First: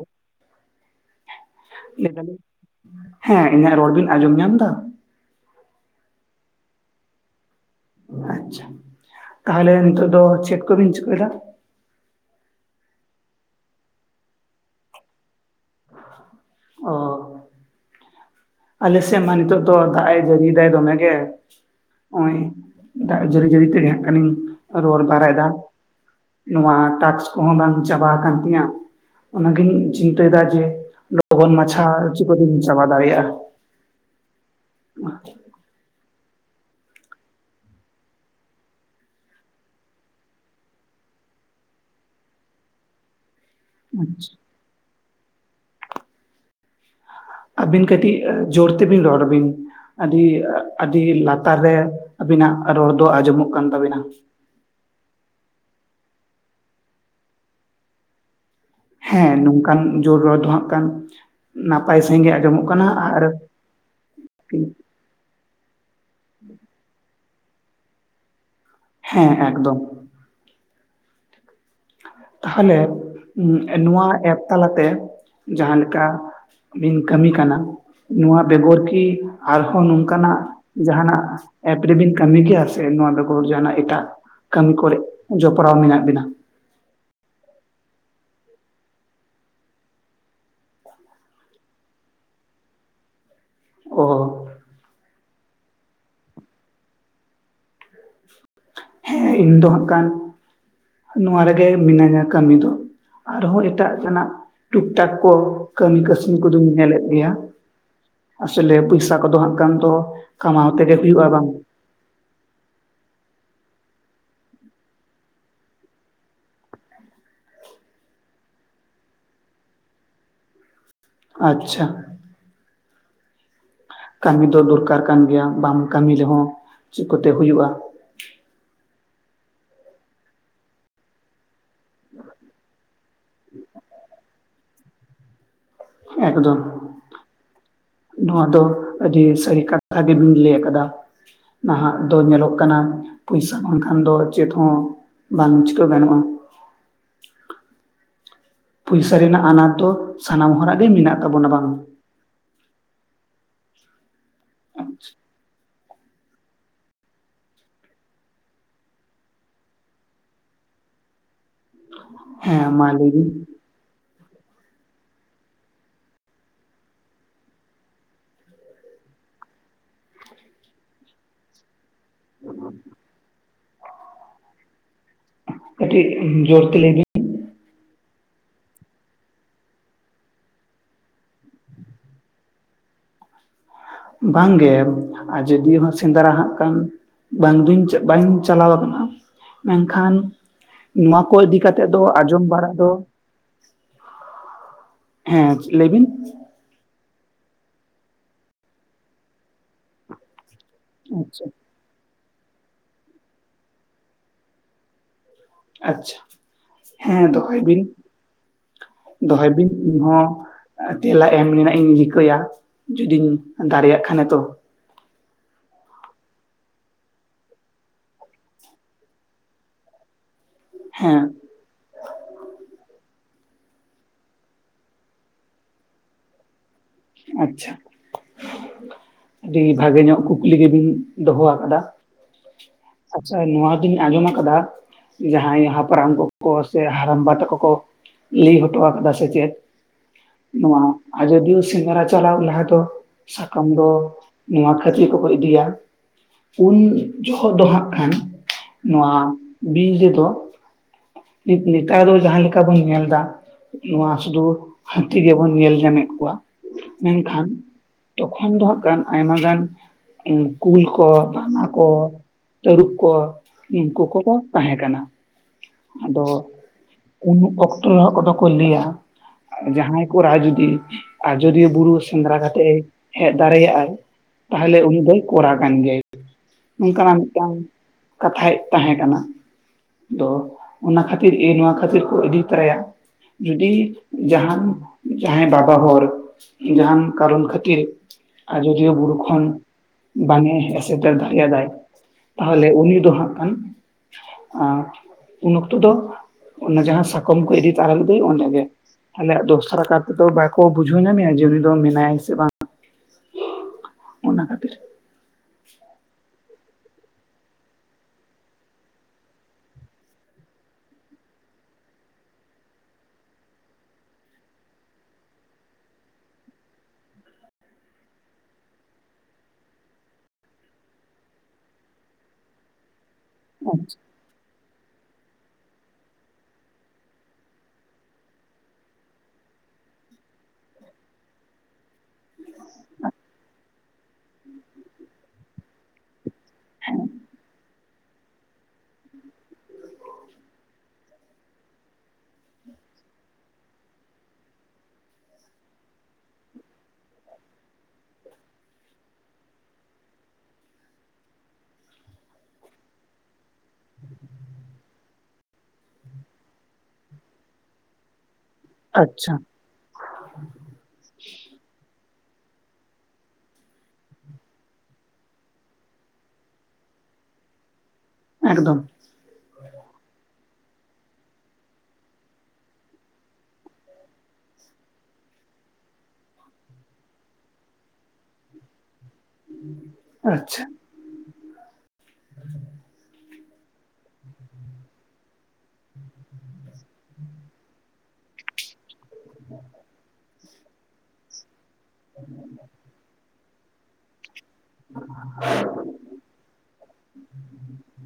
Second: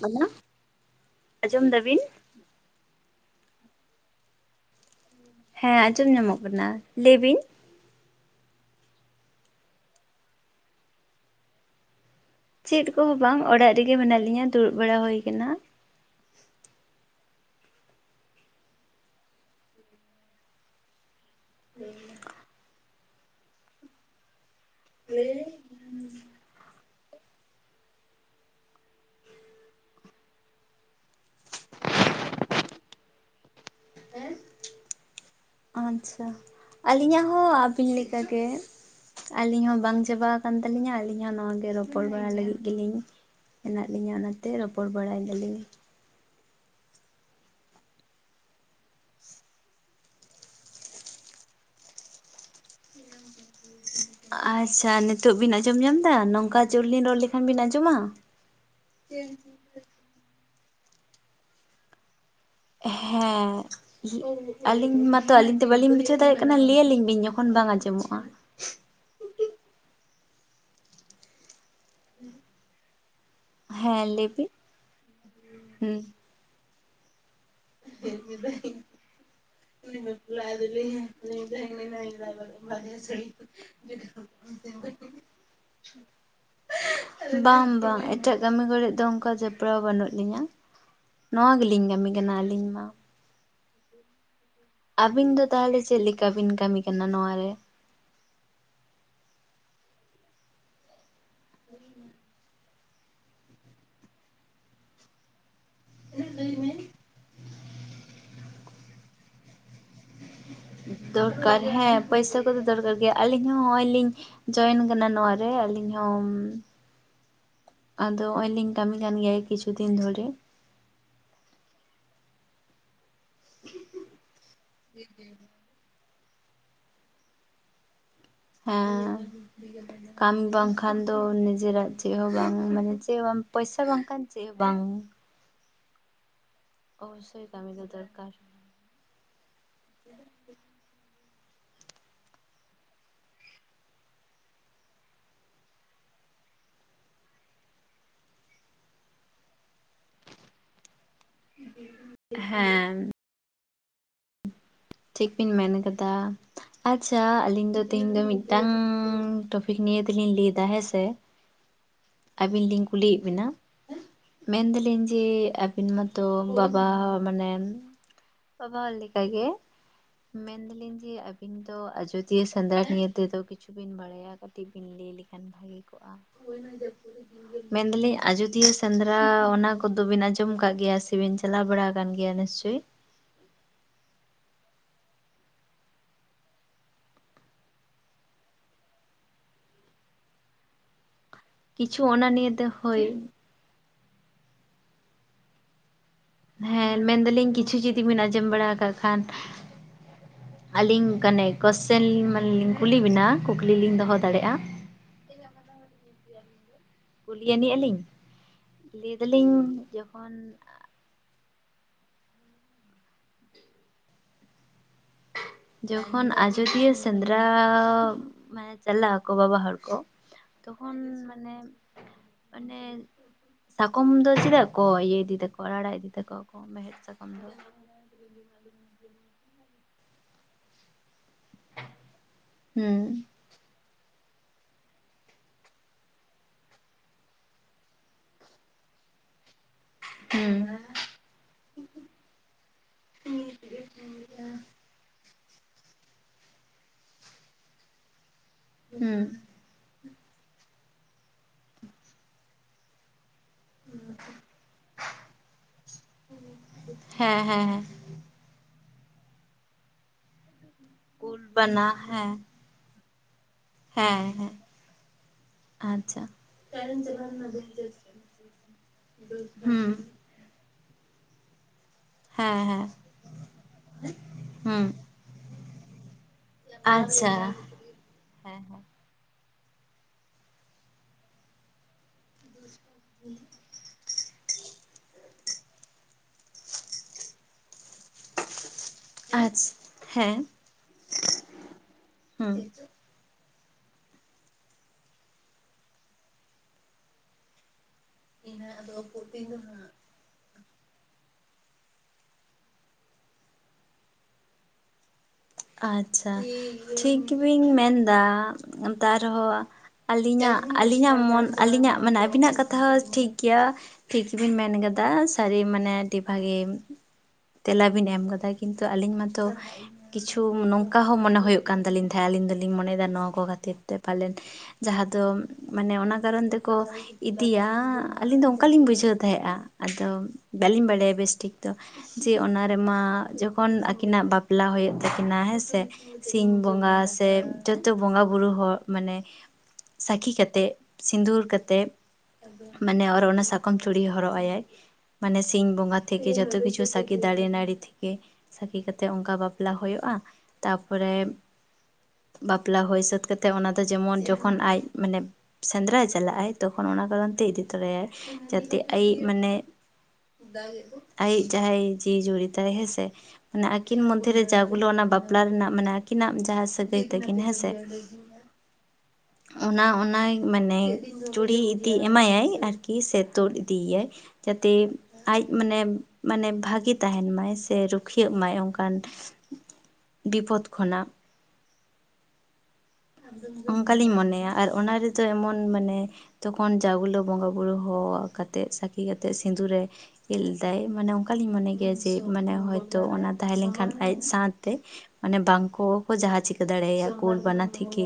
ᱵᱟᱝᱟ, ᱟᱸᱡᱚᱢ ᱫᱟᱵᱤᱱ? ᱞᱟᱹᱭ ᱫᱟᱞᱤᱧ ᱦᱮᱸ, ᱤᱧᱟᱜ ᱨᱚᱲ ᱵᱤᱱ ᱟᱸᱡᱚᱢ ᱧᱟᱢ ᱫᱟ? ᱦᱮᱸ, ᱟᱸᱡᱚᱢ ᱧᱟᱢᱚᱜ ᱠᱟᱱᱟ, ᱞᱟᱹᱭ ᱵᱤᱱ᱾ ᱟᱪᱪᱷᱟ, ᱛᱟᱦᱚᱞᱮ ᱱᱤᱛᱚᱜ ᱫᱚ ᱪᱮᱫ ᱠᱚᱵᱤᱱ ᱪᱤᱠᱟᱹᱭᱮᱫᱟ? ᱪᱮᱫ ᱠᱚᱦᱚᱸ ᱵᱟᱝ, ᱚᱲᱟᱜ ᱨᱮᱜᱮ ᱢᱮᱱᱟᱜ ᱞᱤᱧᱟ, ᱫᱩᱲᱩᱵ ᱵᱟᱲᱟ ᱦᱳᱭ ᱠᱟᱱᱟ᱾ ᱚᱻ᱾ ᱟᱞᱮ ᱥᱮᱜ ᱢᱟ ᱱᱤᱛᱚᱜ ᱫᱚ ᱫᱟᱜ ᱮ ᱡᱟᱹᱲᱤ ᱭᱮᱫᱟᱭ ᱫᱚᱢᱮ ᱜᱮ ᱦᱚᱜ-ᱚᱭ ᱫᱟᱜ ᱡᱟᱨᱤ ᱡᱟᱨᱤ ᱜᱮ ᱦᱟᱜ ᱠᱷᱟᱱᱤᱧ ᱨᱚᱲ ᱵᱟᱨᱟᱭᱮᱫᱟ᱾ ᱱᱚᱣᱟ ᱴᱟᱠᱥ ᱠᱚᱦᱚᱸ ᱵᱟᱝ ᱪᱟᱵᱟ ᱟᱠᱟᱱ ᱛᱤᱧᱟ᱾ ᱚᱱᱟᱜᱤᱧ ᱪᱤᱱᱛᱟᱹᱭᱮᱫᱟ ᱡᱮ ᱞᱚᱜᱚᱱ ᱢᱟᱪᱷᱟ ᱪᱤᱠᱟᱹᱛᱮᱧ ᱪᱟᱵᱟ ᱫᱟᱲᱮᱭᱟᱜ-ᱟ᱾ ᱦᱮᱸ᱾ [inaudible] ᱟᱪᱪᱷᱟ, ᱟᱹᱞᱤᱧᱟᱜ ᱦᱚᱸ ᱟᱹᱵᱤᱱ ᱞᱮᱠᱟᱜᱮ᱾ ᱟᱞᱤᱧ ᱦᱚᱸ ᱵᱟᱝ ᱪᱟᱵᱟ ᱟᱠᱟᱱ ᱛᱟᱞᱤᱧᱟ, ᱹᱞᱤᱧ ᱦᱚᱸ ᱱᱚᱣᱟ ᱜᱮ ᱨᱚᱯᱚᱲ ᱞᱟᱹᱜᱤᱫ ᱜᱮᱞᱤᱧ ᱦᱮᱱᱟᱜ ᱞᱤᱧᱟ ᱟᱪᱪᱷᱟ, ᱚᱱᱟᱛᱮ, ᱨᱚᱯᱚᱲ ᱵᱟᱲᱟᱭᱮᱫᱟᱞᱤᱧ᱾ ᱟᱵᱤᱱ ᱠᱟᱴᱤᱡ ᱡᱳᱨ ᱛᱮᱵᱤᱱ ᱨᱚᱲ ᱵᱤᱱ᱾ ᱟᱰᱤ ᱟᱰᱤ ᱞᱟᱛᱟᱨ ᱨᱮ ᱟᱵᱤᱱᱟᱜ ᱨᱚᱲ ᱫᱚ ᱟᱸᱡᱚᱢᱚᱜ ᱠᱟᱱ ᱛᱟᱵᱤᱱᱟ᱾ ᱟᱪᱷᱟ ᱱᱤᱛᱳᱜ ᱵᱤᱱ ᱟᱸᱡᱚᱢ ᱧᱟᱢ ᱮᱫᱟ ᱱᱚᱝᱠᱟ ᱡᱳᱨ ᱞᱤᱧ ᱨᱚᱲ ᱞᱮᱠᱷᱟᱱ ᱵᱤᱱ ᱟᱸᱡᱚᱢᱟ᱾ ᱦᱮᱸ ᱱᱚᱝᱠᱟᱱ ᱡᱳᱨ ᱨᱚᱲ ᱫᱚ ᱦᱟᱜ ᱠᱷᱟᱱ ᱱᱟᱯᱟᱭ ᱥᱟᱺᱦᱤᱡ ᱜᱮ ᱟᱸᱡᱚᱢᱚᱜ ᱠᱟᱱᱟ ᱟᱨ ᱦᱮᱸ ᱟᱹᱞᱤᱧ ᱢᱟ, ᱛᱚ ᱟᱹᱞᱤᱧ ᱫᱚ ᱵᱟᱹᱞᱤᱧ ᱵᱩᱡᱷᱟᱹᱣ ᱫᱟᱲᱮᱭᱟᱜ ᱠᱟᱱᱟ ᱞᱟᱹᱭ ᱟᱹᱞᱤᱧ ᱵᱤᱱ ᱡᱚᱠᱷᱚᱱ ᱵᱟᱝ ᱟᱡᱸᱚᱢᱚᱜ-ᱟ᱾ ᱦᱮᱸ ᱮᱠᱫᱚᱢ᱾ ᱛᱟᱦᱚᱞᱮ ᱦᱮᱸ ᱱᱚᱣᱟ ᱞᱟᱹᱭ ᱮᱯ ᱵᱤᱱ ᱛᱟᱞᱟᱛᱮ ᱡᱟᱦᱟᱸ ᱦᱩᱸ ᱞᱮᱠᱟ᱾ ᱵᱤᱱ ᱠᱟᱹᱢᱤ ᱠᱟᱱᱟ᱾ ᱱᱚᱣᱟ ᱵᱮᱜᱚᱨ ᱠᱤ ᱟᱨᱦᱚᱸ ᱱᱚᱝᱠᱟᱱᱟᱜ ᱡᱟᱦᱟᱱᱟᱜ ᱮᱯ, ᱟᱵᱤᱱ ᱠᱟᱹᱢᱤ ᱜᱮᱭᱟ ᱥᱮ ᱱᱚᱣᱟ ᱵᱮᱜᱚᱨ ᱡᱟᱦᱟᱱᱟᱜ ᱮᱴᱟᱜ ᱠᱟᱹᱢᱤ ᱠᱚᱨᱮ ᱡᱚᱯᱲᱟᱣ ᱢᱮᱱᱟᱜ ᱵᱤᱱᱟ? ᱵᱟᱝ ᱵᱟᱝ ᱮᱴᱟᱜ ᱠᱟᱹᱢᱤ ᱠᱚᱨᱮ ᱫᱚ ᱚᱱᱠᱟ ᱡᱚᱯᱲᱟᱣ ᱵᱟᱹᱱᱩᱜ ᱞᱤᱧᱟᱹ᱾ ᱱᱚᱣᱟ ᱜᱮᱞᱤᱧ ᱠᱟᱹᱢᱤ ᱠᱟᱱᱟ ᱟᱹᱞᱤᱧ ᱢᱟ᱾ ᱚᱻ ᱟᱹᱵᱤᱱ ᱫᱚ ᱛᱟᱦᱚᱞᱮ ᱪᱮᱫ ᱞᱮᱠᱟ ᱵᱤᱱ ᱠᱟᱹᱢᱤ ᱠᱟᱱᱟ ᱱᱚᱣᱟ ᱨᱮ? ᱦᱮᱸ ᱤᱧ ᱫᱚ ᱦᱟᱜ ᱠᱷᱟᱱ ᱱᱚᱣᱟ ᱨᱮᱜᱮ ᱢᱤᱱᱟᱹᱧᱟ ᱠᱟᱹᱢᱤ ᱫᱚ᱾ ᱟᱨ ᱦᱚᱸ ᱮᱴᱟᱜ ᱨᱮᱱᱟᱜ ᱴᱩᱠᱴᱟᱠ ᱠᱚ᱾ ᱠᱟᱹᱢᱤ ᱠᱟᱹᱥᱱᱤ ᱠᱚᱫᱚᱧ ᱧᱮᱞᱮᱫ ᱜᱮᱭᱟ ᱟᱥᱚᱞᱮ ᱯᱚᱭᱥᱟ ᱠᱚᱫᱚ ᱦᱟᱸᱜ ᱠᱟᱱ ᱫᱚ, ᱠᱟᱢᱟᱣ ᱛᱮᱜᱮ ᱦᱩᱭᱩᱜᱼᱟ ᱵᱟᱝ ᱫᱚᱨᱠᱟᱨ ᱦᱮᱸ ᱯᱚᱭᱥᱟ ᱠᱚᱫᱚ ᱫᱚᱨᱠᱟᱨ ᱜᱮ ᱟᱹᱞᱤᱧ ᱦᱚᱸ-ᱚᱭ ᱞᱤᱧ, ᱡᱚᱭᱮᱱ ᱠᱟᱱᱟ ᱱᱚᱣᱟᱨᱮ ᱟᱹᱞᱤᱧ ᱦᱚᱸ᱾ ᱟᱫᱚ ᱱᱚᱜᱚᱭ ᱞᱤᱧ ᱠᱟᱹᱢᱤ ᱠᱟᱱ ᱜᱮᱭᱟ ᱠᱤᱪᱷᱩ ᱫᱤᱱ ᱫᱷᱚᱨᱮ᱾ ᱟᱪᱷᱟ᱾ ᱠᱟᱹᱢᱤ ᱫᱚ ᱫᱚᱨᱠᱟᱨ ᱠᱟᱱ ᱜᱮᱭᱟ ᱵᱟᱢ ᱠᱟᱹᱢᱤ ᱞᱮᱦᱚᱸ ᱪᱮᱫ ᱠᱚᱛᱮ ᱦᱩᱭᱩᱜᱼᱟ᱾ ᱦᱮᱸ ᱠᱟᱹᱢᱤ ᱵᱟᱝᱠᱷᱟᱱ ᱫᱚ ᱱᱤᱡᱮᱨᱟᱜ ᱪᱮᱫ ᱦᱚᱸ ᱵᱟᱝ ᱢᱟᱱᱮ ᱪᱮᱫ ᱵᱟᱝ ᱯᱚᱭᱥᱟ ᱵᱟᱝ ᱠᱟᱱ ᱪᱮᱫ ᱦᱚᱸ ᱵᱟᱝ᱾ ᱮᱠᱫᱚᱢ᱾ ᱚᱵᱚᱥᱚᱭ ᱠᱟᱹᱢᱤ ᱫᱚ ᱫᱚᱨᱠᱟᱨ᱾ ᱱᱚᱣᱟ ᱫᱚ ᱟᱹᱰᱤ ᱥᱟᱹᱨᱤ ᱠᱟᱛᱷᱟ ᱜᱮᱵᱮᱱ ᱞᱟᱹᱭ ᱟᱠᱟᱫᱟ᱾ ᱱᱟᱦᱟᱜ ᱫᱚ ᱧᱮᱞᱚᱜ ᱠᱟᱱᱟ ᱯᱚᱭᱥᱟ ᱵᱟᱝᱠᱷᱟᱱ ᱫᱚ ᱪᱮᱫ ᱦᱚᱸ ᱵᱟᱝ ᱪᱤᱠᱟᱹ ᱜᱟᱱᱚᱜᱼᱟ᱾ ᱯᱚᱭᱥᱟ ᱨᱮᱱᱟᱜ ᱟᱱᱟᱴ ᱫᱚ ᱥᱟᱱᱟᱢ ᱦᱚᱲ ᱟᱜ ᱜᱮ ᱢᱮᱱᱟᱜ ᱛᱟᱵᱚᱱᱟ ᱵᱟᱝ? ᱦᱮᱸ᱾ ᱟᱪᱷᱟ᱾ ᱴᱷᱤᱠ ᱵᱤᱱ ᱢᱮᱱ ᱠᱟᱫᱟ᱾ ᱟᱪᱷᱟ ᱟᱞᱤᱧ ᱫᱚ ᱛᱮᱦᱤᱧ ᱫᱚ ᱢᱤᱫᱴᱟᱝ ᱴᱚᱯᱤᱠ ᱱᱤᱭᱮ ᱛᱮᱞᱤᱧ ᱞᱟᱹᱭ ᱦᱮᱸ ᱥᱮ᱾ ᱟᱹᱵᱤᱱ ᱦᱮᱸ ᱞᱤᱧ ᱢᱟ ᱞᱟᱹᱭ ᱠᱩᱞᱤᱭᱮᱫ ᱵᱤᱱ ᱵᱤᱱᱟ᱾ ᱢᱮᱱᱫᱟᱞᱤᱧ ᱡᱮ ᱟᱵᱤᱱ ᱢᱟᱛᱚ ᱵᱟᱵᱟ ᱢᱟᱱᱮ ᱵᱟᱵᱟ ᱦᱚᱲ ᱞᱮᱠᱟ ᱜᱮ᱾ ᱢᱮᱱ ᱫᱟᱞᱤᱧ ᱡᱮ ᱟᱹᱵᱤᱱ ᱫᱚ ᱟᱡᱚᱫᱤᱭᱟᱹ ᱥᱮᱸᱫᱽᱨᱟ ᱱᱤᱭᱟᱹᱛᱮ ᱛᱮᱫᱚ ᱠᱤᱪᱷᱩᱵᱤᱱ ᱵᱟᱲᱟᱭᱟ? ᱠᱟᱹᱴᱤᱡ ᱵᱤᱱ ᱞᱟᱹᱭ ᱞᱮᱠᱷᱟᱱ ᱵᱷᱟᱹᱜᱤ ᱠᱟᱹᱴᱤᱡ ᱠᱚᱜ-ᱟ᱾ [inaudible] ᱢᱮᱱᱫᱟᱞᱤᱧ ᱟᱡᱚᱫᱤᱭᱟᱹ ᱥᱮᱸᱫᱽᱨᱟ ᱚᱱᱟ ᱠᱚᱫᱚ ᱵᱤᱱ ᱟᱸᱡᱚᱢ ᱠᱟᱜ ᱜᱮᱭᱟ ᱥᱮᱵᱤᱱ ᱪᱟᱞᱟᱣ ᱵᱟᱲᱟ ᱠᱟᱱ ᱜᱮᱭᱟ ᱱᱤᱥᱪᱳᱚᱭ? ᱵᱟᱝᱜᱮ ᱟᱡᱚᱫᱤᱭᱟᱹ ᱦᱚᱸ ᱥᱮᱸᱫᱽᱨᱟ ᱦᱟᱸᱜ ᱠᱟᱱ ᱵᱟᱝ ᱫᱩᱧ ᱵᱟᱧ ᱪᱟᱞᱟᱣ ᱠᱟᱱᱟ ᱢᱮᱱᱠᱷᱟᱱ᱾ ᱱᱚᱣᱟ ᱠᱚ ᱤᱫᱤ ᱠᱟᱛᱮᱜ ᱠᱤᱪᱷᱩ ᱫᱚ ᱚᱱᱟ ᱟᱸᱡᱚᱢ ᱱᱤᱭᱮᱛᱮ ᱵᱟᱲᱟ ᱫᱚ ᱦᱳᱭ ᱦᱮᱸ ᱪᱮ ᱞᱟᱹᱭ ᱵᱤᱱ᱾ ᱦᱮᱸ ᱢᱮᱱᱫᱟᱞᱤᱧ ᱠᱤᱪᱷᱩ ᱡᱩᱫᱤ ᱵᱮᱤ ᱟᱸᱡᱚᱢ ᱵᱟᱲᱟ ᱠᱟᱜ ᱠᱷᱟᱱ᱾ ᱟᱹᱞᱤᱧ ᱟᱪᱪᱷᱟ ᱠᱟᱱᱮ ᱠᱚᱥᱮᱱ ᱢᱟᱱᱮ ᱞᱤᱧ ᱠᱩᱞᱤ ᱵᱤᱱᱟ ᱠᱩᱠᱞᱤ ᱞᱤᱧ ᱫᱚᱦᱚ ᱫᱟᱲᱮᱜᱼᱟ ᱾ ᱟᱪᱪᱷᱟ ᱾ ᱦᱮᱸ ᱠᱩᱞᱤ ᱫᱚᱦᱚᱭ ᱟᱹᱱᱤᱡ ᱵᱤᱱ ᱟᱹᱞᱤᱧ ᱞᱟᱹᱭ ᱫᱚᱦᱚᱭ ᱵᱤᱱ ᱫᱟᱞᱤᱧ ᱤᱧ ᱦᱚᱸ ᱡᱚᱠᱷᱚᱱ ᱛᱮᱞᱟ ᱮᱢ ᱨᱮᱱᱟᱜ ᱤᱧ ᱨᱤᱠᱟᱹᱭᱟ ᱡᱩᱫᱤᱧ ᱫᱟᱲᱮᱭᱟᱜ ᱠᱷᱟᱱᱮ ᱛᱚ ᱾ ᱡᱚᱠᱷᱚᱱ ᱟᱡᱚᱫᱤᱭᱟᱹ ᱥᱮᱸᱫᱽᱨᱟᱻ ᱢᱟᱱᱮ ᱪᱟᱞᱟᱜ ᱟᱠᱚ ᱵᱟᱵᱟ ᱦᱚᱲ ᱠᱚ ᱛᱚᱠᱷᱚᱱ ᱦᱮᱸ ᱢᱟᱱᱮ ᱢᱟᱱᱮ ᱥᱟᱠᱚᱢ ᱫᱚ ᱪᱮᱫᱟᱜ ᱠᱚ ᱤᱭᱟᱹ ᱤᱫᱤ ᱛᱟᱠᱚᱣᱟ ᱨᱟᱲᱟ ᱤᱫᱤ ᱛᱟᱠᱚᱣᱟ ᱠᱚ ᱢᱮᱲᱦᱮᱫ ᱥᱟ ᱟᱪᱪᱷᱟ, ᱟᱹᱰᱤ ᱵᱷᱟᱜᱮ ᱧᱚᱜ ᱠᱩᱠᱞᱤ ᱜᱮᱵᱤᱱ ᱫᱚᱦᱚ ᱟᱠᱟᱫᱟ ᱾ ᱦᱩᱸ ᱾ ᱱᱚᱣᱟ ᱫᱩᱧ ᱟᱸᱡᱚᱢ ᱟᱠᱟᱫᱟ ᱡᱟᱦᱟᱸᱭ ᱦᱟᱯᱲᱟᱢ ᱠᱚᱠᱚ ᱥᱮ ᱦᱟᱲᱟᱢᱵᱟ ᱛᱟᱠᱚ ᱠᱚ ᱞᱟᱹᱭ ᱦᱚᱴᱚ ᱟᱠᱟᱫᱟ ᱥᱮ ᱪᱮᱫ ᱦᱩᱸ ᱱᱚᱣᱟ ᱟᱡᱚᱫᱤᱭᱟᱹ ᱥᱮᱸᱫᱽᱨᱟ ᱪᱟᱞᱟᱣ ᱞᱟᱦᱟ ᱫᱚ ᱥᱟᱠᱟᱢ ᱫᱚ ᱱᱚᱣᱟ ᱠᱷᱟᱹᱛᱤᱨ ᱠᱚ ᱵᱚᱡ ᱤᱫᱤᱭᱟ ᱩᱱ ᱡᱚᱦᱚᱜ ᱫᱚ ᱦᱟᱸᱜ ᱠᱷᱟᱱ ᱱᱚᱣᱟ ᱦᱩᱸ ᱵᱤᱨ ᱨᱮᱫᱚ ᱱᱮᱛᱟᱨ ᱫᱚ ᱡᱟᱦᱟᱸ ᱞᱮᱠᱟ ᱵᱚᱱ ᱧᱮᱞ ᱫᱟ ᱱᱚᱣᱟ ᱥᱩᱫᱩ ᱦᱟᱹᱛᱤ ᱜᱮᱵᱚᱱ ᱧᱮᱞ ᱧᱟᱢᱮᱫ ᱠᱚᱣᱟ ᱾ ᱦᱮᱸ ᱢᱮᱱᱠᱷᱟᱱ ᱦᱮᱸ ᱦᱮᱸ ᱛᱚᱠᱷᱚᱱ ᱫᱚ ᱦᱟᱸᱜ ᱠᱷᱟᱱ ᱟᱭᱢᱟ ᱜᱟᱱ ᱠᱩᱞ ᱠᱚ ᱠᱩᱞ ᱵᱟᱱᱟ ᱠᱚ ᱦᱮᱸ ᱛᱟᱹᱨᱩᱵ ᱠᱚ ᱩᱱᱠᱩ ᱦᱮᱸ ᱠᱚᱠᱚ ᱦᱮᱸ ᱛᱟᱦᱮᱸ ᱠᱟᱱᱟ, ᱟᱫᱚ ᱟᱪᱪᱷᱟ ᱩᱱ ᱚᱠᱛᱚ ᱨᱮᱦᱚ ᱠᱚᱫᱚ ᱠᱚ ᱞᱟᱹᱭᱟ ᱦᱩᱸ ᱡᱟᱦᱟᱸᱭ ᱠᱚᱨᱟ ᱡᱩᱫᱤ ᱟᱡᱚᱫᱤᱭᱟᱹ ᱵᱩᱨᱩ ᱥᱮ ᱥᱮᱸᱫᱽᱨᱟ ᱦᱮᱸ ᱠᱟᱛᱮᱜ ᱦᱮᱸ ᱮ ᱦᱮᱡ ᱫᱟᱨᱮᱭᱟᱜᱼᱟᱭ, ᱛᱟᱦᱚᱞᱮ ᱦᱩᱸ ᱩᱱᱤ ᱫᱚᱭ ᱠᱚᱨᱟ ᱠᱟᱱ ᱜᱮᱭᱟᱭ᱾ ᱚᱝᱠᱟ ᱱᱟᱜ ᱢᱤᱫ ᱟᱪᱪᱷᱟ ᱴᱟᱝ ᱠᱟᱛᱷᱟᱭ ᱦᱮᱸ ᱦᱮᱸ ᱛᱟᱦᱮᱸ ᱠᱟᱱᱟ ᱛᱚ ᱚᱱᱟ ᱠᱷᱟᱹᱛᱤᱨ ᱮ ᱱᱚᱣᱟ ᱠᱷᱟᱹᱛᱤᱨ ᱠᱚ ᱤᱫᱤ ᱛᱟᱭᱟ, ᱡᱩᱫᱤ ᱡᱟᱦᱟᱱ ᱡᱟᱦᱟᱸᱭ ᱵᱟᱵᱟ ᱦᱚᱨ ᱡᱟᱦᱟᱱ ᱠᱟᱨᱚᱱ ᱠᱷᱟᱹᱛᱤᱨ ᱟᱡᱚᱫᱤᱭᱟᱹ ᱵᱩᱨᱩ ᱠᱷᱚᱱ ᱟᱪᱪᱷᱟ ᱦᱮᱸ ᱵᱟᱝᱮ ᱦᱮᱡ ᱥᱮᱴᱮᱨ ᱫᱟᱲᱮᱭᱟ ᱫᱟᱭ᱾ ᱦᱩᱸ ᱛᱟᱦᱚᱞᱮ ᱩᱱᱤ ᱫᱚ ᱦᱟᱸᱜ ᱠᱷᱟᱱ ᱟᱸ ᱩᱱ ᱚᱠᱛᱚ ᱫᱚ ᱚᱱᱟ ᱡᱟᱦᱟᱸ ᱥᱟᱠᱚᱢ ᱠᱚ ᱤᱫᱤ ᱛᱟᱨᱟ ᱞᱤᱫᱤ ᱚᱸᱰᱮ ᱜᱮ, ᱛᱟᱦᱚᱞᱮ ᱫᱚᱥᱨᱟ ᱠᱟᱨ ᱛᱮᱫᱚ ᱵᱟᱠᱚ ᱵᱩᱡᱷᱟᱹᱣ ᱧᱟᱢᱮᱭᱟ ᱡᱮ ᱩᱱᱤ ᱫᱚ ᱢᱮᱱᱟᱭᱟ ᱥᱮ ᱵᱟᱝ ᱚᱱᱟ ᱠᱷᱟᱹᱛᱤᱨ᱾ ᱟᱪᱪᱷᱟ ᱴᱷᱤᱠ ᱜᱮᱵᱮᱧ ᱢᱮᱱᱫᱟ ᱛᱟᱨ ᱨᱮᱦᱚᱸ ᱟᱹᱞᱤᱧᱟᱜ, ᱟᱹᱞᱤᱧᱟᱜ ᱢᱚᱱ, ᱟᱹᱞᱤᱧᱟᱜ ᱢᱟᱱᱮ ᱟᱹᱵᱤᱱᱟᱜ ᱠᱟᱛᱷᱟ ᱦᱚᱸ ᱴᱷᱤᱠ ᱜᱮᱭᱟ᱾ ᱴᱷᱤᱠ ᱜᱮᱵᱤᱱ ᱢᱮᱱ ᱠᱟᱫᱟ ᱥᱟᱹᱨᱤ ᱢᱟᱱᱮ ᱟᱹᱰᱤ ᱵᱷᱟᱹᱜᱤ᱾ ᱛᱮᱞᱟ ᱵᱤᱱ ᱮᱢ ᱠᱟᱫᱟ ᱠᱤᱱᱛᱩ ᱟᱹᱞᱤᱧ ᱢᱟᱛᱚ ᱠᱤᱪᱷᱩ ᱱᱚᱝᱠᱟ ᱦᱚᱸ ᱢᱚᱱᱮ ᱦᱩᱭᱩᱜ ᱠᱟᱱ ᱛᱟᱹᱤᱧ ᱛᱟᱦᱮᱸ ᱟᱹᱞᱤᱧ ᱫᱚᱞᱤᱧ ᱢᱚᱱᱮᱭᱮᱫᱟ ᱱᱚᱣᱟ ᱠᱚ ᱠᱷᱟᱹᱛᱤᱨ ᱛᱮ ᱟᱪᱪᱷᱟ ᱯᱟᱞᱮᱱ᱾ ᱡᱟᱦᱟᱸ ᱫᱚ ᱢᱟᱱᱮ ᱚᱱᱟ ᱠᱟᱨᱚᱱ ᱛᱮᱠᱚ ᱤᱫᱤᱭᱟ ᱟᱹᱞᱤᱧ ᱫᱚ ᱚᱝᱠᱟᱞᱤᱧ ᱵᱩᱡᱷᱟᱹᱣ ᱛᱟᱦᱮᱸᱜᱼᱟ, ᱟᱫᱚ ᱵᱟᱹᱞᱤᱧ ᱵᱟᱲᱟᱭᱟ ᱵᱮᱥ ᱴᱷᱤᱠ ᱫᱚ᱾ ᱡᱮ ᱚᱱᱟ ᱨᱮᱢᱟ ᱡᱚᱠᱷᱚᱱ ᱟᱹᱠᱤᱱᱟᱜ ᱵᱟᱯᱞᱟ ᱦᱩᱭᱩᱜ ᱛᱟᱹᱠᱤᱱᱟ ᱦᱮᱸ ᱥᱮ ᱥᱤᱧ ᱵᱚᱸᱜᱟ ᱥᱮ ᱡᱚᱛ ᱛᱚ ᱵᱚᱸᱜᱟ ᱵᱩᱨᱩ ᱦᱚᱸ ᱢᱟᱱᱮ ᱥᱟᱹᱠᱷᱤ ᱠᱟᱛᱮᱜ ᱥᱤᱸᱫᱩᱨ ᱠᱟᱛᱮᱜ ᱢᱟᱱᱮ ᱟᱨ ᱚᱱᱟ ᱥᱟᱠᱚᱢ ᱪᱩᱲᱤ ᱦᱚᱨᱚᱜ ᱟᱭᱟᱭ᱾ ᱢᱟᱱᱮ ᱥᱤᱧ ᱵᱚᱸᱜᱟ ᱛᱷᱮᱠᱮ ᱡᱷᱚᱛᱚ ᱠᱤᱪᱷᱩ ᱥᱟᱹᱠᱤ ᱫᱟᱲᱮ ᱱᱟᱲᱤ ᱛᱷᱮᱠᱮ ᱥᱟᱹᱠᱷᱤ ᱠᱟᱛᱮ ᱚᱝᱠᱟ ᱵᱟᱯ ᱯᱞᱟ ᱦᱩᱭᱩᱜᱼᱟ ᱛᱟᱯᱚᱨᱮ ᱵᱟᱯᱞᱟ ᱦᱳᱭ ᱥᱟᱹᱛ ᱠᱟᱛᱮᱫ ᱚᱱᱟ ᱫᱚ ᱡᱮᱢᱚᱱ ᱡᱚᱠᱷᱚᱱ ᱟᱡ ᱢᱟᱱᱮ ᱥᱮᱸᱫᱽᱨᱟᱭ ᱪᱟᱞᱟᱜᱼᱟᱭ ᱛᱚᱠᱷᱚᱱ ᱚᱱᱟ ᱠᱟᱨᱚᱱ ᱛᱮ ᱤᱫᱤ ᱛᱚᱨᱟᱭᱟᱭ ᱡᱟᱛᱮ ᱟᱭᱤᱡ ᱟᱪᱪᱷᱟ ᱢᱟᱱᱮ ᱟᱭᱤᱡ ᱡᱟᱦᱟᱸᱭ ᱡᱤᱣᱤ ᱡᱩᱨᱤ ᱛᱟᱭ ᱦᱮᱸᱥᱮ ᱢᱟᱱᱮ ᱟᱹᱠᱤᱱ ᱢᱚᱫᱽᱫᱷᱮ ᱨᱮ ᱡᱟ ᱜᱩᱞᱚ ᱚᱱᱟ ᱵᱟᱯᱞᱟ ᱨᱮᱱᱟᱜ ᱢᱟᱱᱮ ᱟᱹᱠᱤᱱᱟᱜ ᱡᱟᱦᱟ ᱥᱟᱹᱜᱟᱹᱭ ᱛᱟᱹᱠᱤᱱ ᱦᱮᱸ ᱥᱮ᱾ ᱮᱠᱫᱚᱢ᱾ ᱚᱱᱟ ᱚᱱᱟᱭ ᱢᱟᱱᱮ ᱪᱩᱲᱤ ᱤᱫᱤᱭ ᱮᱢᱟᱭᱟᱭ ᱟᱨᱠᱤ ᱥᱮ ᱛᱩᱫ ᱤᱫᱤᱭᱟᱭ᱾ ᱡᱟᱛᱮ ᱟᱡ ᱢᱟᱱᱮ, ᱢᱟᱱᱮ ᱵᱷᱟᱜᱮ ᱛᱟᱦᱮᱱ ᱢᱟᱭ ᱥᱮ ᱨᱩᱠᱷᱤᱭᱟᱹᱜ ᱢᱟᱭ ᱚᱱᱠᱟᱱ ᱟᱪᱪᱷᱟ ᱵᱤᱯᱚᱫᱽ ᱠᱷᱚᱱᱟᱜ᱾ [unintelligible] ᱚᱱᱠᱟ ᱞᱤᱧ ᱢᱚᱱᱮᱭᱟ ᱟᱨ ᱚᱱᱟ ᱨᱮᱫᱚ ᱮᱢᱚᱱ ᱢᱟᱱᱮ ᱛᱚᱠᱷᱚᱱ ᱡᱟᱣ ᱜᱩᱞᱚ ᱵᱚᱸᱜᱟ ᱵᱩᱨᱩ ᱦᱚᱦᱚ ᱠᱟᱛᱮᱜ ᱥᱟ ᱤᱭᱟᱹᱠᱟᱛᱮᱜ ᱥᱤᱸᱫᱩᱨᱮ ᱤᱭᱟᱹ ᱞᱮᱫᱟᱭ ᱢᱟᱱᱮ ᱚᱱᱠᱟ ᱞᱤᱧ ᱢᱚᱱᱮ ᱜᱮᱭᱟ᱾ᱡᱮ ᱢᱟᱱᱮ ᱦᱚᱭ ᱛᱚ ᱚᱱᱟ ᱛᱟᱦᱮᱸ ᱞᱮᱱᱠᱷᱟᱱ ᱟᱡ ᱥᱟᱣ ᱛᱮ ᱢᱟᱱᱮ ᱵᱟᱝ ᱠᱚ ᱠᱚ ᱡᱟᱦᱟ ᱪᱤᱠᱟᱹ ᱫᱟᱲᱮ ᱟᱭᱟ ᱠᱩᱞ ᱵᱟᱱᱟ᱾ ᱛᱷᱮᱠᱮ᱾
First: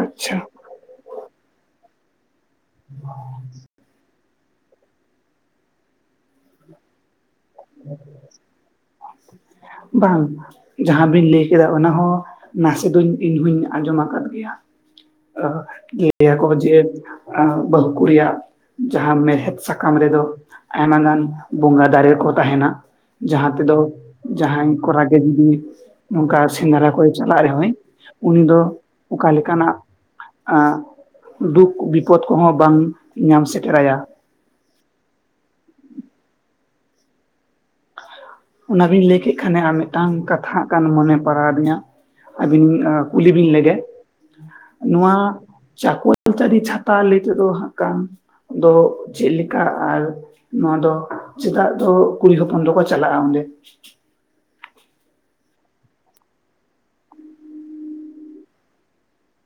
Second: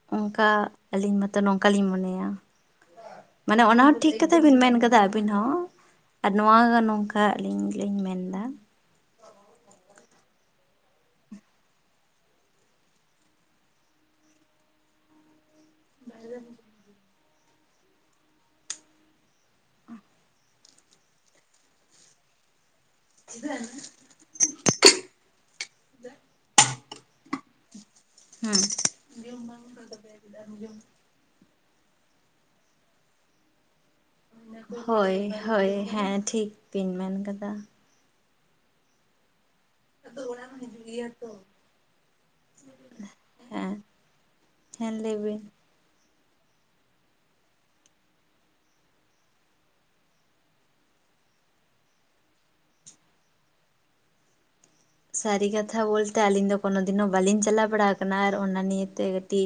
ᱟᱪᱪᱷᱟ ᱚᱝᱠᱟ ᱟᱹᱞᱤᱧ ᱢᱟᱛᱚ ᱱᱚᱝᱠᱟᱞᱤᱧ ᱢᱚᱱᱮᱭᱟ, ᱢᱟᱱᱮ ᱚᱱᱟ ᱴᱷᱤᱠ ᱠᱟᱛᱷᱟ ᱵᱤᱱ ᱢᱮᱱ ᱠᱟᱫᱟ ᱟᱹᱵᱤᱱ ᱦᱚᱸ, ᱟᱨ ᱱᱚᱣᱟ ᱱᱚᱝᱠᱟ ᱟᱹᱞᱤᱧ ᱞᱤᱧ ᱢᱮᱱ ᱫᱟ᱾ ᱵᱟᱝ᱾ ᱡᱟᱦᱟ ᱵᱤᱱ ᱞᱟᱹᱭ ᱠᱮᱫᱟ ᱚᱱᱟ ᱦᱚᱸ, ᱱᱟᱥᱮ ᱫᱚ ᱤᱧ ᱦᱚᱧ ᱟᱸᱡᱚᱢ ᱠᱟᱫ ᱜᱮᱭᱟ᱾ ᱟᱸᱦ ᱞᱟᱹᱭ-ᱟ ᱠᱚ ᱡᱮ ᱟᱸᱻ ᱵᱟᱹᱦᱩ ᱠᱩᱲᱤᱭᱟᱜ ᱡᱟᱦᱟ ᱢᱮᱲᱦᱮᱫ ᱥᱟᱠᱟᱢ ᱨᱮᱫᱚ ᱟᱭᱢᱟ ᱜᱟᱱ ᱵᱚᱸᱜᱟ ᱫᱟᱨᱮ ᱠᱚ ᱛᱟᱦᱮᱸᱱᱟ᱾ [unintelligible] ᱡᱟᱦᱟᱭ ᱠᱚᱨᱟ ᱜᱮ ᱡᱩᱫᱤ ᱱᱚᱝᱠᱟ ᱥᱮᱸᱫᱽᱨᱟ ᱠᱚᱭ ᱪᱟᱞᱟᱜ ᱨᱮᱦᱚᱸᱭ ᱩᱱᱤ ᱫᱚ ᱦᱮᱸ ᱚᱠᱟ ᱞᱮᱠᱟᱱᱟᱜ [unintelligible] ᱫᱩᱠ ᱵᱤᱯᱚᱫ ᱠᱚᱦᱚᱸ ᱵᱟᱝ ᱧᱟᱢ ᱥᱮᱴᱮᱨᱟᱭᱟ᱾ ᱦᱳᱭ, ᱦᱳᱭ ᱦᱮᱸ ᱴᱷᱤᱠ ᱵᱤᱱ ᱢᱮᱱ ᱠᱟᱫᱟ᱾ ᱚᱱᱟ ᱵᱤᱱ ᱞᱟᱹᱭ ᱠᱮᱫ ᱠᱷᱟᱱᱮ ᱟᱨ ᱢᱮᱜ ᱴᱟᱝ ᱠᱟᱛᱷᱟ ᱦᱟᱸᱜ ᱠᱟᱱ ᱢᱚᱱᱮ ᱯᱟᱲᱟᱣ ᱟᱫᱤᱧᱟ ᱟᱹᱵᱤᱱ ᱠᱩᱞᱤ ᱵᱤᱱ ᱦᱮᱸ ᱞᱮᱜᱮ᱾ ᱦᱮᱸ ᱞᱟᱹᱭ ᱵᱤᱱ᱾ ᱪᱟᱠᱚᱞ ᱛᱟᱲᱤ ᱪᱷᱟᱛᱟ ᱞᱟᱹᱭ ᱛᱮᱫᱚ ᱦᱟᱸᱜ ᱠᱷᱟᱱ ᱫᱚ ᱪᱮᱫ ᱞᱮᱠᱟ ᱟᱨ ᱱᱚᱣᱟ ᱫᱚ ᱪᱮᱫᱟᱜ ᱫᱚ ᱠᱩᱲᱤ ᱦᱚᱯᱚᱱ ᱫᱚᱠᱚ ᱪᱟᱞᱟᱜ ᱟ ᱚᱸᱰᱮ? ᱥᱟᱹᱨᱤ ᱠᱟᱛᱷᱟ ᱵᱚᱞ ᱛᱮ ᱟᱹᱞᱤᱧ ᱫᱚ ᱠᱳᱱᱳ ᱫᱤᱱ ᱦᱚᱸ ᱵᱟᱹᱞᱤᱧ ᱪᱟᱞᱟᱣ ᱵᱟᱲᱟ ᱠᱟᱱᱟ᱾ ᱟᱨ ᱚᱱᱟ ᱱᱤᱭᱟᱹᱛᱮ ᱠᱟᱹᱴᱤᱡ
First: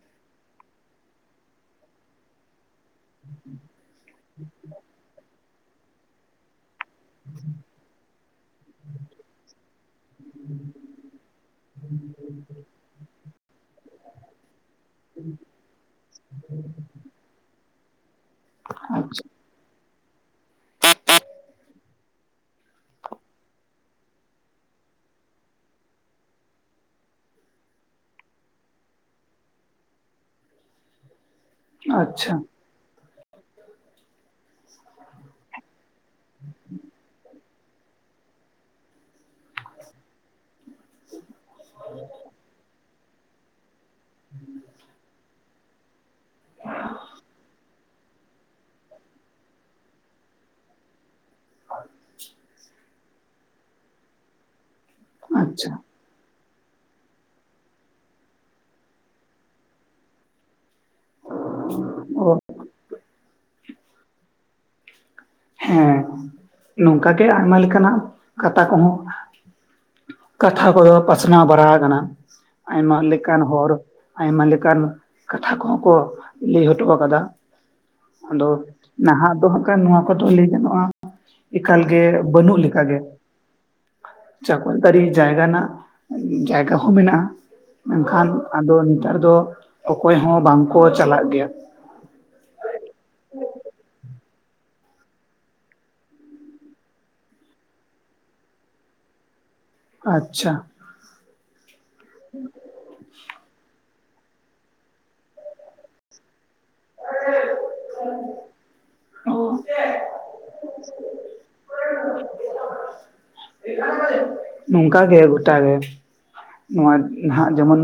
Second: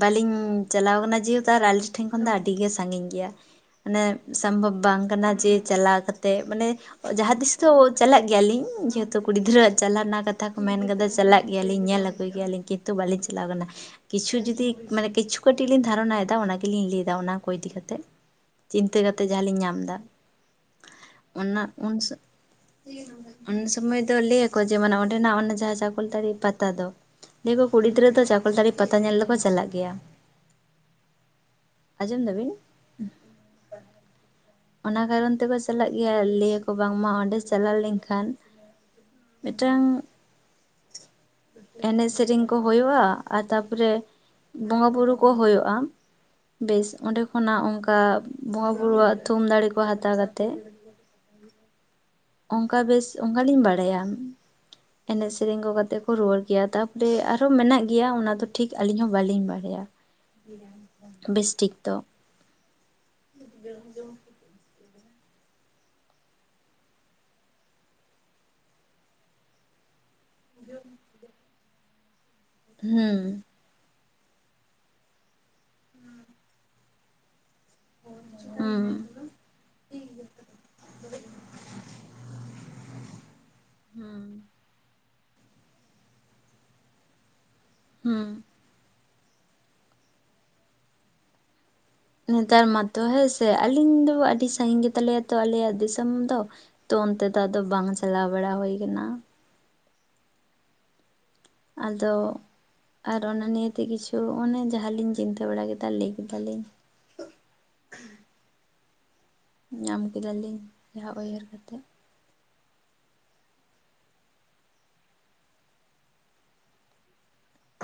ᱵᱟᱹᱞᱤᱧ ᱪᱟᱞᱟᱣ ᱠᱟᱱᱟ ᱡᱮᱦᱮᱛᱩ ᱟᱨ ᱟᱞᱮ ᱴᱷᱮᱱ ᱠᱷᱚᱱ ᱫᱚ ᱟᱹᱰᱤ ᱜᱮ ᱥᱟᱸᱜᱤᱧ ᱜᱮᱭᱟ᱾ ᱢᱟᱱᱮ ᱥᱚᱢᱵᱷᱚᱵ ᱵᱟᱝ ᱠᱟᱱᱟ ᱡᱮ ᱪᱟᱞᱟᱣ ᱠᱟᱛᱮᱜ ᱢᱟᱱᱮ ᱡᱟᱦᱟ ᱛᱤᱥ ᱫᱚ ᱪᱟᱞᱟᱜ ᱜᱮᱭᱟ ᱞᱤᱧ ᱡᱮᱦᱮᱛᱩ ᱠᱩᱲᱤ ᱜᱤᱫᱽᱨᱟᱹᱣᱟᱜ ᱪᱟᱞᱟᱜ ᱨᱮᱱᱟᱜ ᱠᱟᱛᱷᱟ ᱠᱚ ᱢᱮᱱ ᱠᱟᱫᱟ᱾ ᱪᱟᱞᱟᱜ ᱜᱮᱭᱟ ᱞᱤᱧ ᱧᱮᱞ ᱟᱹᱜᱩᱭ ᱜᱮᱭᱟ ᱞᱤᱧ ᱠᱤᱱᱛᱩ ᱵᱟᱹᱞᱤᱧ ᱪᱟᱞᱟᱣ ᱠᱟᱱᱟ ᱾ᱠᱤᱪᱷᱩ ᱡᱩᱫᱤ ᱢᱟᱱᱮ ᱠᱤᱪᱷᱩ ᱠᱟᱹᱴᱤᱡ ᱞᱤᱧ ᱫᱷᱟᱨᱚᱱᱟᱭ ᱫᱟ ᱚᱱᱟ ᱜᱮᱞᱤᱧ ᱞᱟᱹᱭ ᱫᱟ ᱚᱱᱟ ᱠᱚ ᱤᱫᱤ ᱠᱟᱛᱮᱜ᱾ ᱪᱤᱱᱛᱟᱹ ᱟᱪᱪᱷᱟ ᱠᱟᱛᱮᱜ ᱡᱟᱦᱟ ᱞᱤᱧ ᱧᱟᱢ ᱫᱟ᱾ ᱚᱱᱟ ᱩᱱᱥᱟ, ᱩᱱᱥᱟ ᱥᱚᱢᱚᱭ ᱫᱚ ᱞᱟᱹᱭ ᱟᱠᱚ ᱡᱮ ᱢᱟᱱᱮ ᱚᱸᱰᱮᱱᱟᱜ ᱚᱱᱟ ᱡᱟᱦᱟ ᱪᱟᱠᱚᱞ ᱛᱟᱲᱤ ᱯᱟᱛᱟ ᱫᱚ᱾ ᱞᱮᱭ ᱟᱠᱚ ᱠᱩᱲᱤ ᱜᱤᱫᱽᱨᱟᱹ ᱫᱚ ᱪᱟᱠᱚᱞ ᱛᱟᱲᱤ ᱯᱟᱛᱟ ᱧᱮᱞ ᱫᱚᱠᱚ ᱪᱟᱞᱟᱜ ᱜᱮᱭᱟ᱾ [inaudible] ᱟᱸᱡᱚᱢ ᱫᱟᱵᱤᱱ ᱚᱱᱟ ᱠᱟᱨᱚᱱ ᱛᱮ ᱠᱚ ᱪᱟᱞᱟᱜ ᱜᱮᱭᱟ᱾ᱞᱟᱹᱭ ᱟᱠᱚ ᱵᱟᱝᱢᱟ ᱚᱸᱰᱮ ᱪᱟᱞᱟᱣ ᱞᱮᱱᱠᱷᱟᱱ ᱢᱤᱫᱴᱟᱝ ᱮᱱᱮᱡ ᱥᱮᱨᱮᱝ ᱠᱚ ᱦᱳᱭᱳᱜ-ᱟ᱾, ᱟᱨ ᱛᱟᱯᱚᱨᱮ ᱵᱚᱸᱜᱟ ᱵᱩᱨᱩ ᱠᱚ ᱦᱳᱭᱳᱜ-ᱟ᱾ ᱵᱮᱥ ᱚᱸᱰᱮ ᱠᱷᱚᱱᱟᱜ ᱚᱱᱠᱟ ᱵᱚᱸᱜᱟ ᱵᱩᱨᱩᱣᱟᱜ ᱛᱷᱩᱢ ᱫᱟᱲᱮ ᱠᱚ ᱦᱟᱛᱟᱣ ᱠᱟᱛᱮᱫ ᱚᱱᱠᱟ ᱵᱮᱥ ᱚᱱᱠᱟ ᱞᱤᱧ ᱵᱟᱲᱟᱭᱟ ᱮᱱᱮᱡ ᱥᱮᱨᱮᱝ ᱠᱚ ᱟᱪᱪᱷᱟ ᱠᱟᱛᱮ ᱠᱚ ᱨᱩᱣᱟᱹᱲ ᱜᱮᱭᱟ ᱛᱟᱨᱯᱚᱨᱮ ᱟᱨᱦᱚᱸ ᱢᱮᱱᱟᱜ ᱜᱮᱭᱟ ᱚᱱᱟ ᱫᱚ ᱴᱷᱤᱠ ᱟᱹᱞᱤᱧ ᱦᱚᱸ ᱵᱟᱹᱞᱤᱧ ᱵᱟᱲᱟᱭᱟ᱾ ᱵᱮᱥ ᱴᱷᱤᱠ ᱫᱚ᱾ ᱚ [unintelligible] ᱦᱮᱸ ᱱᱚᱝᱠᱟ ᱜᱮ ᱟᱭᱢᱟ ᱞᱮᱠᱟᱱᱟᱜ ᱠᱟᱛᱷᱟ ᱠᱚᱦᱚᱸ ᱠᱟᱛᱷᱟ ᱠᱚᱫᱚ ᱯᱟᱥᱱᱟᱣ ᱵᱟᱲᱟ ᱟᱠᱟᱱᱟ ᱟᱭᱢᱟ ᱞᱮᱠᱟᱱ ᱦᱩᱸ ᱦᱚᱲ ᱟᱭᱢᱟ ᱞᱮᱠᱟᱱ ᱠᱟᱛᱷᱟ ᱠᱚᱦᱚᱸ ᱠᱚ ᱞᱟᱹᱭ ᱦᱚᱴᱚ ᱟᱠᱟᱫᱟ ᱟᱫᱚ ᱦᱩᱸ ᱱᱟᱦᱟᱜ ᱫᱚ ᱦᱟᱸᱜ ᱠᱷᱟᱱ ᱱᱚᱣᱟ ᱟᱫᱚ ᱞᱟᱹᱭ ᱜᱟᱱᱚᱜᱼᱟ ᱮᱠᱟᱞ ᱜᱮ ᱵᱟᱹᱱᱩᱜ ᱞᱮᱠᱟ ᱜᱮ, ᱦᱩᱸ ᱪᱟᱠᱚᱞ ᱛᱟᱲᱤ ᱡᱟᱭᱜᱟ ᱱᱟᱜ ᱡᱟᱭᱜᱟ ᱦᱚᱸ ᱢᱮᱱᱟᱜᱼᱟ, ᱢᱮᱱᱠᱷᱟᱱ ᱦᱩᱸ ᱟᱫᱚ ᱱᱮᱛᱟᱨ ᱫᱚ ᱚᱠᱚᱭ ᱦᱚᱸ ᱵᱟᱝ ᱠᱚ ᱪᱟᱞᱟᱜ ᱜᱮᱭᱟ᱾ ᱱᱮᱛᱟᱨ ᱢᱟᱛᱚ ᱦᱮᱸ ᱥᱮ ᱟᱹᱞᱤᱧ ᱫᱚ ᱟᱹᱰᱤ ᱥᱟᱺᱜᱤᱧ ᱜᱮ ᱛᱟᱞᱮᱭᱟ ᱛᱚ ᱟᱞᱮᱭᱟᱜ ᱫᱤᱥᱚᱢ ᱫᱚ, ᱛᱚ ᱚᱱᱛᱮ ᱫᱚ ᱟᱫᱚ ᱵᱟᱝ ᱪᱟᱞᱟᱣ ᱵᱟᱲᱟ ᱦᱳᱭ ᱠᱟᱱᱟ᱾ ᱟᱪᱪᱷᱟ᱾ ᱟᱫᱚ ᱟᱨ ᱚᱱᱟ ᱱᱤᱭᱟᱹᱛᱮ ᱠᱤᱪᱷᱩ ᱚᱱᱮ ᱡᱟᱦᱟᱸ ᱞᱤᱧ ᱪᱤᱱᱛᱟᱹ ᱵᱟᱲᱟ ᱠᱮᱫᱟ ᱞᱟᱹᱭ ᱠᱮᱫᱟ ᱞᱤᱧ᱾ [inaudible] ᱧᱟᱢ ᱠᱮᱫᱟ ᱞᱤᱧ ᱡᱟᱦᱟᱸ ᱩᱭᱦᱟᱹᱨ ᱠᱟᱛᱮᱫ᱾ ᱱᱚᱝᱠᱟ ᱜᱮ ᱜᱚᱴᱟ ᱜᱮ᱾ ᱱᱚᱣᱟ ᱱᱟᱦᱟᱜ ᱡᱮᱢᱚᱱ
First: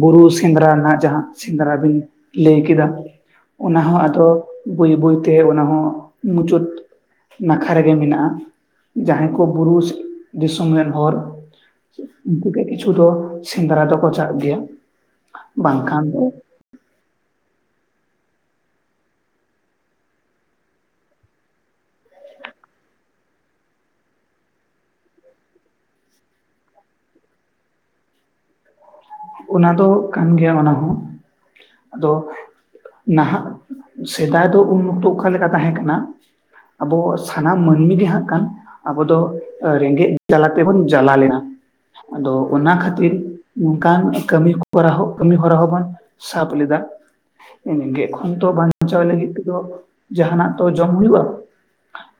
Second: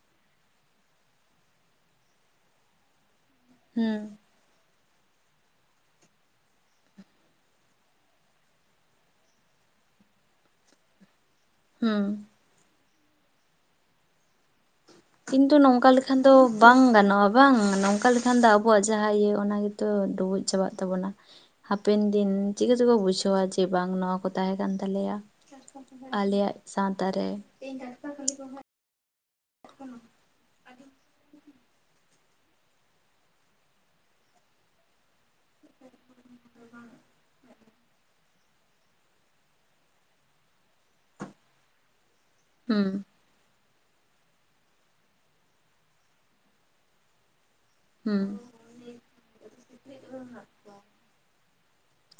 ᱵᱩᱨᱩ ᱥᱮᱸᱫᱽᱨᱟ ᱨᱮᱱᱟᱜ ᱡᱟᱦᱟᱸ ᱥᱮᱸᱫᱽᱨᱟ ᱵᱤᱱ ᱞᱟᱹᱭ ᱠᱮᱫᱟ ᱚᱱᱟ ᱦᱚᱸ ᱦᱩᱸ ᱟᱫᱚ ᱵᱟᱹᱭ ᱵᱟᱹᱭ ᱛᱮ ᱚᱱᱟ ᱦᱚᱸ ᱢᱩᱪᱟᱹᱫ ᱱᱟᱠᱷᱟ ᱨᱮᱜᱮ ᱢᱮᱱᱟᱜᱼᱟ ᱡᱟᱦᱟᱸᱭ ᱠᱚ ᱵᱩᱨᱩᱥ ᱫᱤᱥᱚᱢ ᱨᱮᱱ ᱦᱚᱲ ᱦᱩᱸ ᱩᱱᱠᱩ ᱜᱮ ᱠᱤᱪᱷᱩ ᱫᱚ ᱥᱮᱸᱫᱽᱨᱟ ᱫᱚᱠᱚ ᱪᱟᱜ ᱜᱮᱭᱟ ᱠᱤᱱᱛᱩ ᱱᱚᱝᱠᱟ ᱞᱮᱠᱷᱟᱱ ᱫᱚ ᱵᱟᱝ ᱜᱟᱱᱚᱜᱼᱟ ᱵᱟᱝ ᱱᱚᱝᱠᱟ ᱞᱮᱠᱷᱟᱱ ᱫᱚ ᱟᱵᱚᱣᱟᱜ ᱡᱟᱦᱟᱸ ᱤᱭᱟᱹ ᱚᱱᱟ ᱜᱮᱛᱚ ᱰᱩᱵᱩᱡ ᱪᱟᱵᱟᱜ ᱛᱟᱵᱚᱱᱟ᱾ ᱦᱟᱯᱮᱱ ᱫᱤᱱ ᱪᱤᱠᱟᱹ ᱪᱮᱠᱚ ᱵᱩᱡᱷᱟᱹᱣᱟ ᱡᱮ ᱵᱟᱝ ᱱᱚᱣᱟ ᱠᱚ ᱛᱟᱦᱮᱸ ᱠᱟᱱ ᱛᱟᱞᱮᱭᱟ᱾ ᱟᱞᱮᱭᱟᱜ ᱥᱟᱶᱛᱟ ᱨᱮ ᱚᱱᱟ ᱫᱚ ᱠᱟᱱ ᱜᱮᱭᱟ ᱚᱱᱟ ᱦᱚᱸ ᱟᱫᱚ ᱱᱟᱦᱟᱜ ᱥᱮᱫᱟᱭ ᱫᱚ ᱩᱱ ᱚᱠᱛᱚ ᱚᱠᱟ ᱞᱮᱠᱟ ᱛᱟᱦᱮᱸ ᱠᱟᱱᱟ ᱟᱵᱚ ᱥᱟᱱᱟᱢ ᱢᱟᱹᱱᱢᱤ ᱜᱮ ᱦᱟᱸᱜ ᱠᱷᱟᱱ ᱟᱵᱚ ᱫᱚ ᱨᱮᱸᱜᱮᱡ ᱡᱟᱞᱟ ᱛᱮᱵᱳᱱ ᱡᱟᱞᱟ ᱞᱮᱱᱟ ᱟᱫᱚ ᱚᱱᱟ ᱦᱩᱸ ᱠᱷᱟᱹᱛᱤᱨ ᱱᱚᱝᱠᱟᱱ ᱠᱟᱹᱢᱤ ᱦᱚᱨᱟ ᱦᱚᱸ ᱠᱟᱹᱢᱤ ᱦᱚᱨᱟ ᱦᱚᱸᱵᱚᱱ ᱥᱟᱵ ᱞᱮᱫᱟ ᱜᱮᱜ ᱦᱩᱸ ᱠᱷᱚᱱ ᱛᱚ ᱵᱟᱧᱪᱟᱣ ᱞᱟᱹᱜᱤᱫ ᱛᱮᱫᱚ ᱡᱟᱦᱟᱱᱟᱜ ᱛᱚ ᱡᱚᱢ ᱦᱩᱭᱩᱜᱼᱟ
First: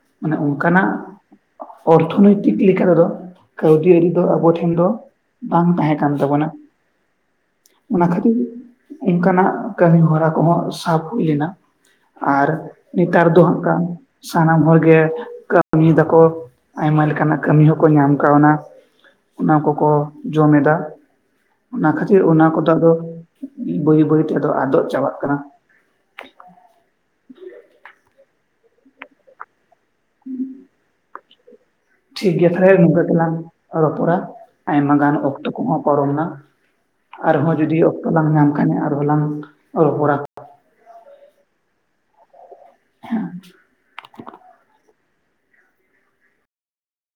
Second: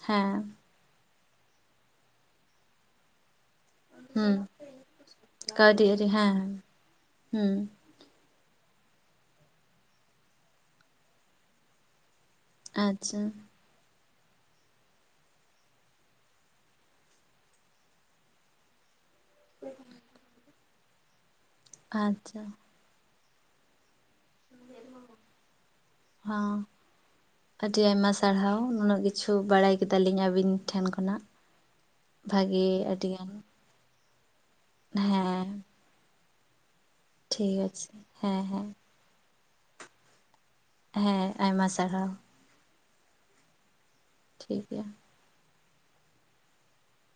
ᱦᱮᱸ ᱢᱟᱱᱮ ᱚᱱᱠᱟᱱᱟᱜ ᱚᱨᱛᱷᱳᱱᱳᱭᱛᱤᱠ ᱞᱮᱠᱟ ᱛᱮᱫᱚ ᱠᱟᱹᱣᱰᱤ ᱟᱹᱨᱤ ᱫᱚ ᱦᱩᱸ ᱟᱵᱳ ᱴᱷᱮᱱ ᱫᱚ ᱵᱟᱝ ᱠᱟᱹᱣᱰᱤ ᱛᱟᱦᱮᱸ ᱟᱹᱨᱤ ᱠᱟᱱ ᱦᱮᱸ ᱛᱟᱵᱚᱱᱟ ᱦᱩᱸ ᱚᱱᱟ ᱠᱷᱟᱹᱛᱤᱨ ᱚᱱᱠᱟᱱᱟᱜ ᱠᱟᱹᱢᱤ ᱦᱚᱨᱟ ᱠᱚᱦᱚᱸ ᱥᱟᱵ ᱦᱩᱭ ᱞᱮᱱᱟ ᱟᱨ ᱟᱪᱪᱷᱟ ᱱᱮᱛᱟᱨ ᱫᱚ ᱦᱟᱜ ᱠᱷᱟᱱ ᱥᱟᱱᱟᱢ ᱦᱚᱲ ᱜᱮ ᱠᱟᱹᱢᱤᱭ ᱫᱟᱠᱚ ᱟᱭᱢᱟ ᱞᱮᱠᱟᱱᱟᱜ ᱠᱟᱹᱢᱤ ᱦᱚᱸᱠᱚ ᱧᱟᱢ ᱟᱠᱟᱣᱱᱟ ᱚᱱᱟ ᱠᱚᱠᱚ ᱡᱚᱢ ᱮᱫᱟ᱾ ᱚᱱᱟ ᱠᱷᱟᱹᱛᱤᱨ ᱟᱪᱪᱷᱟ ᱚᱱᱟ ᱠᱚᱫᱚ ᱟᱫᱚ ᱵᱟᱹᱭ ᱵᱟᱹᱭᱛᱮ ᱟᱫᱚᱜ ᱪᱟᱵᱟᱜ ᱠᱟᱱᱟ᱾ ᱦᱟᱸ ᱟᱹᱰᱤ ᱟᱭᱢᱟ ᱥᱟᱨᱦᱟᱣ ᱱᱩᱱᱟᱹᱜ ᱠᱤᱪᱷᱩ ᱵᱟᱲᱟᱭ ᱠᱮᱫᱟ ᱞᱤᱧ ᱟᱹᱵᱤᱱ ᱴᱷᱮᱱ ᱠᱷᱚᱱᱟᱜ ᱴᱷᱤᱠ ᱜᱮᱭᱟ ᱵᱷᱟᱜᱮ ᱛᱟᱦᱞᱮ ᱱᱚᱝᱠᱟᱹ ᱟᱹᱰᱤᱜᱟᱱ ᱜᱮᱞᱟᱝ ᱨᱚᱯᱚᱲᱟ ᱟᱭᱢᱟ ᱜᱟᱱ ᱦᱮᱸ ᱚᱠᱛᱚ ᱠᱚᱦᱚᱸ ᱯᱟᱨᱚᱢᱱᱟ᱾ ᱴᱷᱤᱠ ᱟᱨᱦᱚᱸ ᱡᱩᱫᱤ ᱟᱪᱷᱮ ᱚᱠᱛᱚ ᱞᱟᱝ ᱦᱮᱸ ᱧᱟᱢ ᱦᱮᱸ ᱠᱷᱟᱱ ᱟᱨᱦᱚᱸ ᱞᱟᱝ ᱨᱚᱯᱚᱲᱟ᱾ ᱦᱮᱸ ᱟᱭᱢᱟ ᱥᱟᱨᱦᱟᱣ᱾ ᱦᱮᱸ᱾ ᱴᱷᱤᱠ ᱜᱮᱭᱟ᱾